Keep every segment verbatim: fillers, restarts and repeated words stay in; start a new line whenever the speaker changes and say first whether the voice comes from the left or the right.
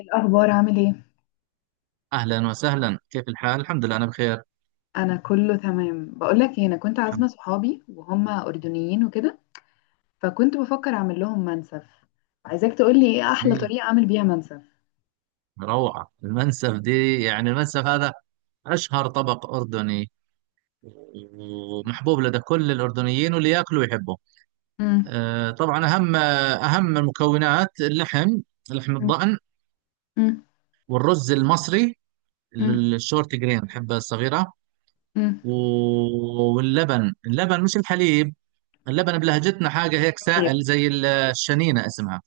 left: الأخبار عامل ايه؟
right: أهلا وسهلا، كيف الحال؟ الحمد لله أنا بخير.
left: أنا كله تمام. بقولك ايه، أنا كنت
right: الحمد
left: عازمة صحابي وهم أردنيين وكده، فكنت بفكر أعمل لهم منسف. عايزاك تقولي ايه أحلى
right: لله.
left: طريقة أعمل بيها منسف.
right: روعة، المنسف دي يعني المنسف هذا أشهر طبق أردني، ومحبوب لدى كل الأردنيين واللي ياكله يحبه.
left: مم.
right: أه، طبعا أهم أهم المكونات اللحم، لحم
left: مم.
right: الضأن،
left: مم.
right: والرز المصري
left: مم.
right: الشورت جرين، الحبة الصغيرة.
left: مم.
right: و- واللبن، اللبن مش الحليب. اللبن بلهجتنا حاجة هيك
left: طيب.
right: سائل، زي الشنينة اسمها.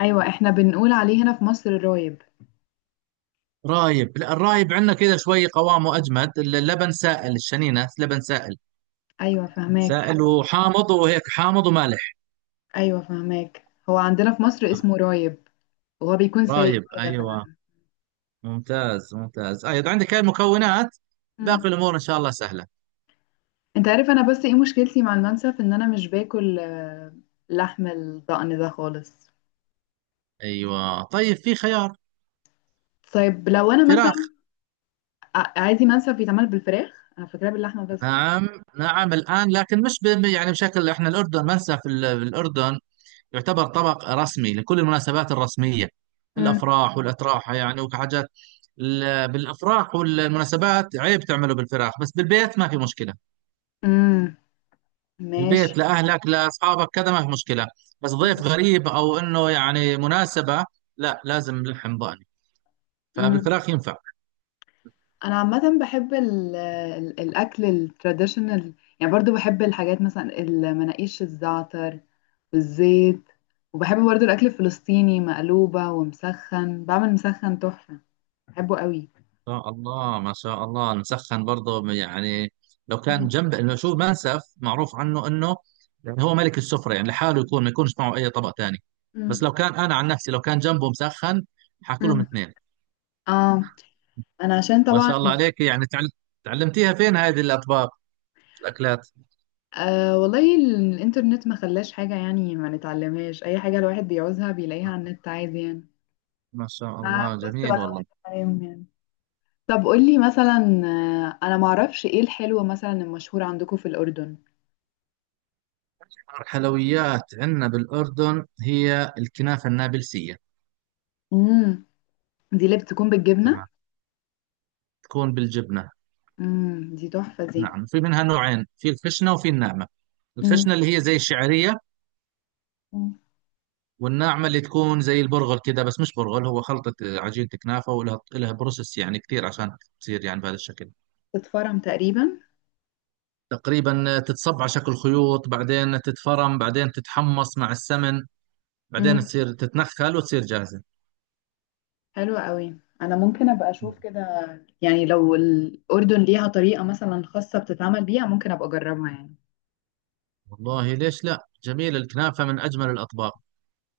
left: أيوة، احنا بنقول عليه هنا في مصر رايب.
right: رايب؟ لا، الرايب عندنا كذا شوي قوامه اجمد، اللبن سائل، الشنينه لبن سائل،
left: أيوة فهماك.
right: سائل وحامض وهيك، حامض ومالح.
left: أيوة فهماك، هو عندنا في مصر اسمه رايب وهو بيكون سايب
right: رايب،
left: كده
right: ايوه.
left: فعلا.
right: ممتاز ممتاز، ايوه عندك هاي المكونات،
left: مم.
right: باقي الامور ان شاء الله سهله.
left: انت عارف أنا بس ايه مشكلتي مع المنسف؟ إن أنا مش باكل آه، لحم الضأن ده خالص.
right: ايوه، طيب في خيار
left: طيب لو أنا
right: فراخ.
left: مثلا ع- عايزي منسف بيتعمل بالفراخ، انا فاكراه باللحمه بس.
right: نعم، نعم الان، لكن مش ب- يعني بشكل احنا الاردن ما ننسى، في ال- في الاردن يعتبر طبق رسمي لكل المناسبات الرسمية،
left: مم.
right: الأفراح والأتراح يعني وحاجات. ال- بالأفراح والمناسبات عيب تعمله بالفراخ، بس بالبيت ما في مشكلة.
left: امم.
right: بالبيت
left: ماشي.
right: لأهلك لأصحابك كذا ما في مشكلة، بس
left: مم.
right: ضيف غريب أو إنه يعني مناسبة، لا لازم لحم ضاني.
left: مم.
right: فبالفراخ ينفع.
left: انا عامه بحب ال ال الاكل التراديشنال، يعني برضو بحب الحاجات مثلا المناقيش الزعتر والزيت. وبحب برضو الاكل الفلسطيني مقلوبه ومسخن، بعمل مسخن تحفه، بحبه قوي.
right: شاء الله، ما شاء الله، مسخن برضه يعني، لو
left: مم.
right: كان جنب انه، شو، منسف معروف عنه انه يعني هو ملك السفره، يعني لحاله يكون، ما يكونش معه اي طبق ثاني. بس
left: مم.
right: لو كان، انا عن نفسي لو كان جنبه مسخن، حاكلهم
left: مم.
right: اثنين.
left: اه. انا عشان
right: ما
left: طبعا.
right: شاء الله عليك، يعني تعل... تعلمتيها فين هذه الاطباق، الاكلات؟
left: آه والله ال- الانترنت ما خلاش حاجه، يعني ما نتعلمهاش اي حاجه، الواحد بيعوزها بيلاقيها على النت عادي يعني.
right: ما شاء
left: آه،
right: الله،
left: بس
right: جميل
left: بطلع
right: والله.
left: كلام يعني. طب قولي مثلا، آه، انا معرفش ايه الحلوة مثلا المشهورة عندكم في الأردن.
right: الحلويات عندنا بالاردن هي الكنافه النابلسيه.
left: امم. دي اللي بتكون
right: تمام،
left: بالجبنة.
right: تكون بالجبنه.
left: امم، دي تحفة دي.
right: نعم، في منها نوعين، في الخشنه وفي الناعمه.
left: امم.
right: الخشنه اللي هي زي الشعريه،
left: أمم.
right: والناعمه اللي تكون زي البرغل كده، بس مش برغل، هو خلطه. آه، عجينه كنافه، ولها لها بروسس يعني كثير عشان تصير يعني بهذا الشكل.
left: تتفرم تقريبا.
right: تقريبا تتصب على شكل خيوط، بعدين تتفرم، بعدين تتحمص مع السمن، بعدين
left: امم.
right: تصير تتنخل وتصير جاهزه.
left: حلوة قوي، انا ممكن ابقى اشوف كده، يعني لو الأردن ليها طريقة مثلا خاصة بتتعمل بيها ممكن ابقى اجربها يعني.
right: والله ليش لا، جميل، الكنافه من اجمل الاطباق.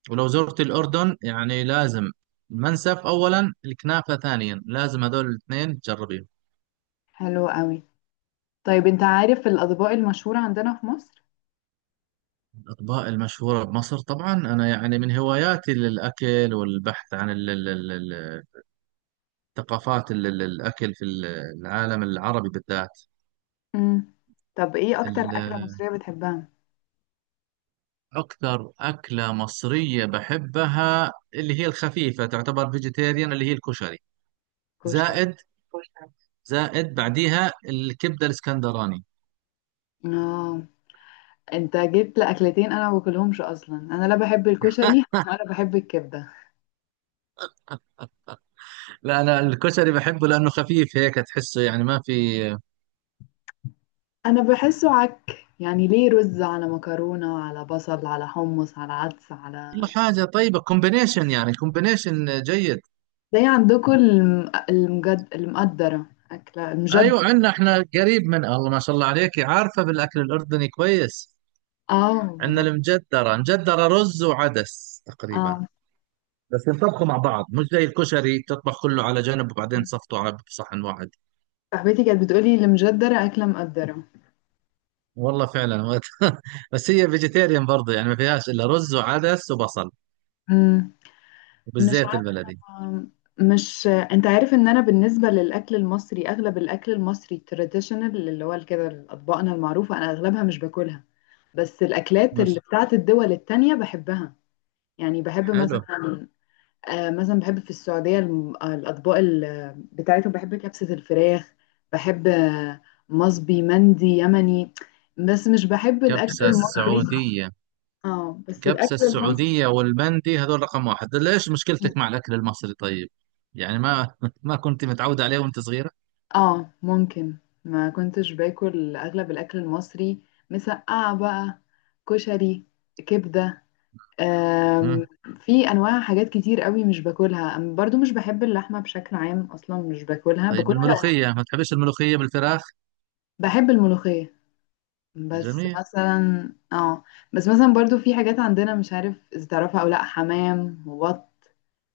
right: ولو زرت الاردن يعني لازم، المنسف اولا، الكنافه ثانيا، لازم هذول الاثنين تجربيهم.
left: حلوة قوي. طيب انت عارف الأطباق المشهورة عندنا في مصر؟
right: الأطباق المشهورة بمصر، طبعا أنا يعني من هواياتي للأكل، والبحث عن ثقافات ال- ال- الأكل في ال- العالم العربي بالذات.
left: امم. طب ايه اكتر
right: ال-
left: أكلة مصرية بتحبها؟
right: أكثر أكلة مصرية بحبها اللي هي الخفيفة، تعتبر فيجيتيريان، اللي هي الكشري،
left: كشري.
right: زائد، زائد بعديها الكبدة الإسكندراني.
left: اه، انت جبت لاكلتين انا ما باكلهمش اصلا، انا لا بحب الكشري ولا بحب الكبده.
right: لا، أنا الكشري بحبه لأنه خفيف هيك تحسه، يعني ما في.
left: انا بحسه عك، يعني ليه رز على مكرونه على بصل على حمص على عدس
right: كل
left: على
right: حاجة طيبة، كومبينيشن، يعني كومبينيشن جيد.
left: زي عندكم الم... المجد... المقدره، اكله
right: أيوة،
left: المجدره.
right: عندنا إحنا قريب. من الله، ما شاء الله عليك، عارفة بالأكل الأردني كويس.
left: اه ما انا.
right: عندنا المجدرة، مجدرة رز وعدس تقريبا،
left: اه.
right: بس ينطبخوا مع بعض، مش زي الكشري تطبخ كله على جنب وبعدين تصفطه على بصحن واحد.
left: صاحبتي كانت بتقولي المجدره اكله مقدره.
right: والله فعلا وقت بس هي فيجيتيريان برضه، يعني ما فيهاش الا رز وعدس وبصل،
left: امم. مش
right: وبالزيت البلدي.
left: آم، مش انت عارف ان انا بالنسبه للاكل المصري اغلب الاكل المصري التراديشنال اللي هو كده اطباقنا المعروفه انا اغلبها مش باكلها. بس الاكلات اللي
right: ماشي.
left: بتاعت الدول التانية بحبها. يعني بحب
right: حلو.
left: مثلا، آه مثلا بحب في السعوديه الم- آه، الاطباق ال- بتاعتهم، بحب كبسه الفراخ. بحب آه، مصبي مندي يمني. بس مش بحب الاكل
right: كبسة
left: المصري.
right: السعودية،
left: اه بس
right: كبسة
left: الاكل المصري.
right: السعودية والمندي، هذول رقم واحد. ليش مشكلتك مع الأكل المصري طيب؟ يعني ما ما كنت متعودة عليه وأنت صغيرة؟
left: اه ممكن. ما كنتش باكل اغلب الاكل المصري، مسقعة بقى، كشري، كبدة، آم،
right: مم.
left: في انواع حاجات كتير قوي مش باكلها. أم- برضو مش بحب اللحمة بشكل عام اصلا مش باكلها،
right: طيب
left: باكلها لو.
right: الملوخية، ما تحبش الملوخية بالفراخ؟
left: بحب الملوخية. بس
right: جميل.
left: مثلا اه. بس مثلا برضو في حاجات عندنا مش عارف اذا تعرفها او لا، حمام وبط.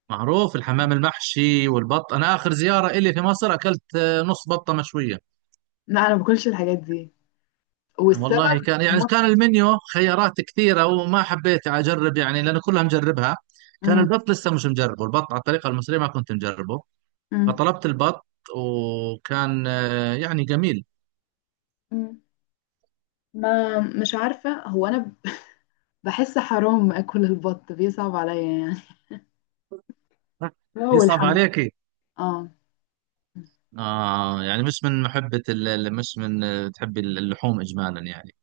right: معروف الحمام المحشي والبط، أنا آخر زيارة إلي في مصر أكلت آه، نص بطة مشوية.
left: لا انا ما باكلش الحاجات دي، والسبب
right: والله كان، يعني كان
left: مضحك.
right: المنيو خيارات كثيرة وما حبيت أجرب يعني، لأنه كلها مجربها. كان
left: مم،
right: البط لسه مش مجربه، البط على الطريقة المصرية ما كنت مجربه،
left: مم،
right: فطلبت البط، وكان آه، يعني جميل.
left: مم. ما مش عارفة، هو أنا بحس حرام اكل البط، بيصعب عليا يعني. هو
right: يصعب
left: الحمام.
right: عليكي.
left: اه.
right: آه يعني مش من محبة ال- ال- مش من، آه، تحبي اللحوم إجمالا يعني.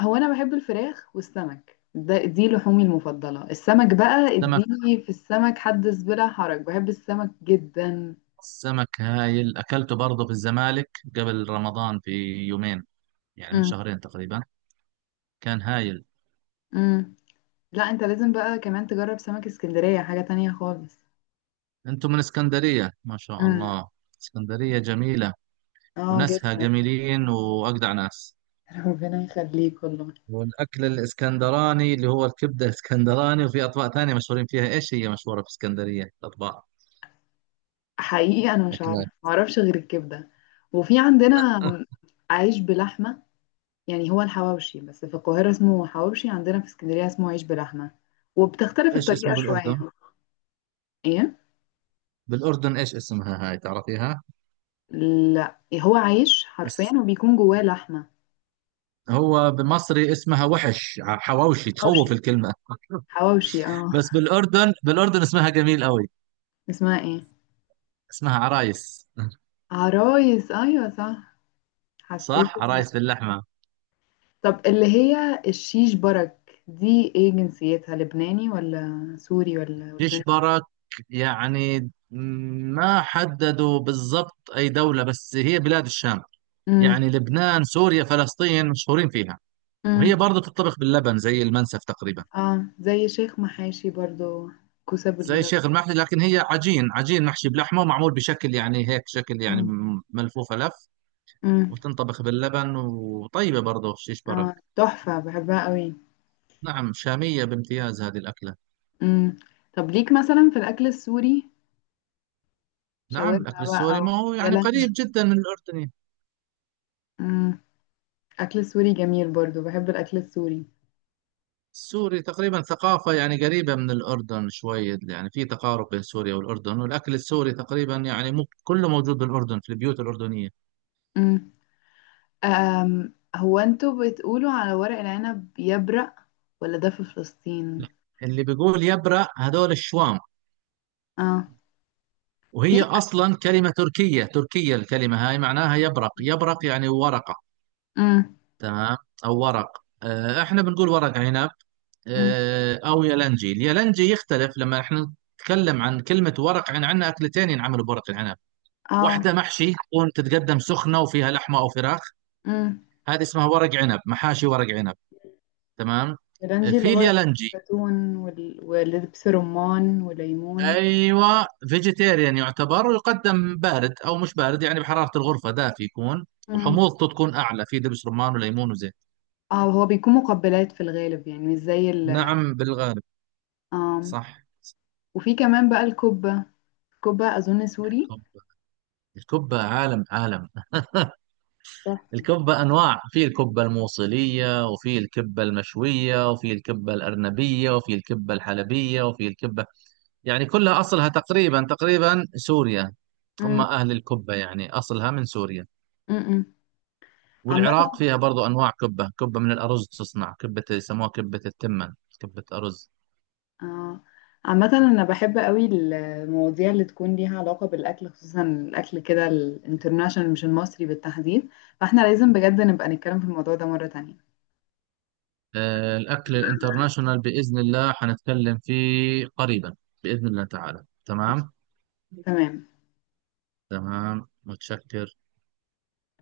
left: هو انا بحب الفراخ والسمك، ده دي لحومي المفضله، السمك بقى
right: سمك،
left: اديني في السمك حدث بلا حرج، بحب السمك جدا.
right: سمك هايل، أكلته برضه في الزمالك قبل رمضان في يومين، يعني من
left: امم.
right: شهرين تقريبا. كان هايل.
left: امم. لا انت لازم بقى كمان تجرب سمك اسكندريه، حاجه تانية خالص.
right: انتم من اسكندرية، ما شاء
left: امم.
right: الله، اسكندرية جميلة،
left: اه
right: وناسها
left: جدا.
right: جميلين واجدع ناس.
left: ربنا يخليك والله.
right: والاكل الاسكندراني اللي هو الكبدة اسكندراني، وفي اطباق ثانية مشهورين فيها، ايش هي مشهورة في اسكندرية الاطباق،
left: حقيقي انا مش عارفه،
right: اكلات؟
left: معرفش غير الكبده. وفي عندنا عيش بلحمه، يعني هو الحواوشي بس في القاهرة اسمه حواوشي، عندنا في اسكندرية اسمه عيش بلحمة، وبتختلف
right: ايش
left: الطريقة
right: اسمه
left: شوية.
right: بالاردن؟
left: ايه؟
right: بالاردن ايش اسمها هاي، تعرفيها؟
left: لا هو عيش حرفيا
right: بس.
left: وبيكون جواه لحمة.
right: هو بمصري اسمها وحش، ع- حواوشي،
left: حواوشي.
right: تخوف الكلمة
left: حواوشي اه.
right: بس بالاردن، بالاردن اسمها جميل قوي.
left: اسمها ايه؟
right: اسمها عرايس
left: عرايس، ايوه صح. حسيت
right: صح،
left: ان.
right: عرايس باللحمة.
left: طب اللي هي الشيش برك دي ايه جنسيتها، لبناني ولا سوري ولا اردني؟
right: يشبرك يعني، ما حددوا بالضبط أي دولة، بس هي بلاد الشام،
left: امم.
right: يعني لبنان سوريا فلسطين مشهورين فيها. وهي
left: امم.
right: برضه تطبخ باللبن زي المنسف تقريبا.
left: اه زي شيخ محاشي برضو، كوسة
right: زي
left: بال.
right: الشيخ المحلي، لكن هي عجين، عجين محشي بلحمة، ومعمول بشكل يعني هيك شكل يعني،
left: امم.
right: م- ملفوفة لف،
left: امم.
right: وتنطبخ باللبن، وطيبة برضه شيش برك.
left: اه تحفة بحبها قوي.
right: نعم، شامية بامتياز هذه الأكلة.
left: امم. طب ليك مثلا في الأكل السوري؟
right: نعم، الأكل
left: شاورما بقى
right: السوري
left: أو.
right: ما هو
left: يا
right: يعني قريب
left: لهوي.
right: جدا من الأردن.
left: امم. أكل سوري جميل، برضو بحب الأكل السوري.
right: سوري تقريبا ثقافة، يعني قريبة من الأردن شوية، يعني في تقارب بين سوريا والأردن، والأكل السوري تقريبا يعني مو كله موجود بالأردن في البيوت الأردنية.
left: امم. أم هو انتوا بتقولوا على ورق العنب يبرق ولا ده في فلسطين؟
right: لا، اللي بيقول يبرق هذول الشوام.
left: اه. في.
right: وهي أصلا كلمة تركية، تركية الكلمة هاي، معناها يبرق، يبرق يعني ورقة.
left: امم.
right: تمام. أو ورق، آه، إحنا بنقول ورق عنب.
left: امم.
right: آه، أو يلنجي، اليلنجي يختلف. لما إحنا نتكلم عن كلمة ورق عن، عندنا أكلتين ينعملوا بورق العنب،
left: اه.
right: واحدة محشي تكون تتقدم سخنة وفيها لحمة أو فراخ،
left: امم.
right: هذه اسمها ورق عنب، محاشي ورق عنب. تمام.
left: الرنجي اللي
right: في
left: هو
right: اليالنجي،
left: الزيتون وال... ولبس رمان وليمون.
right: ايوه فيجيتيريان يعتبر، ويقدم بارد او مش بارد يعني، بحراره الغرفه دافي يكون،
left: امم.
right: وحموضته تكون اعلى، في دبس رمان وليمون وزيت.
left: اه هو بيكون مقبلات في الغالب، يعني مش زي ال.
right: نعم بالغالب.
left: آم.
right: صح.
left: وفي كمان بقى الكبة، الكبة أظن سوري.
right: الكبة، الكبة عالم عالم.
left: تحفة.
right: الكبة أنواع، في الكبة الموصلية وفي الكبة المشوية وفي الكبة الأرنبية وفي الكبة الحلبية وفي الكبة، يعني كلها أصلها تقريبا تقريبا سوريا، هم
left: مم.
right: أهل الكبة، يعني أصلها من سوريا.
left: مم. عامة
right: والعراق فيها برضو أنواع كبة، كبة من الأرز تصنع، كبة يسموها كبة التمن، كبة أرز.
left: آه. عامة أنا بحب قوي المواضيع اللي تكون ليها علاقة بالأكل، خصوصا الأكل كده الانترناشونال مش المصري بالتحديد، فاحنا لازم بجد نبقى نتكلم في الموضوع ده مرة تانية.
right: آه، الأكل الانترناشونال بإذن الله حنتكلم فيه قريبا، بإذن الله تعالى. تمام.
left: تمام.
right: تمام، متشكر.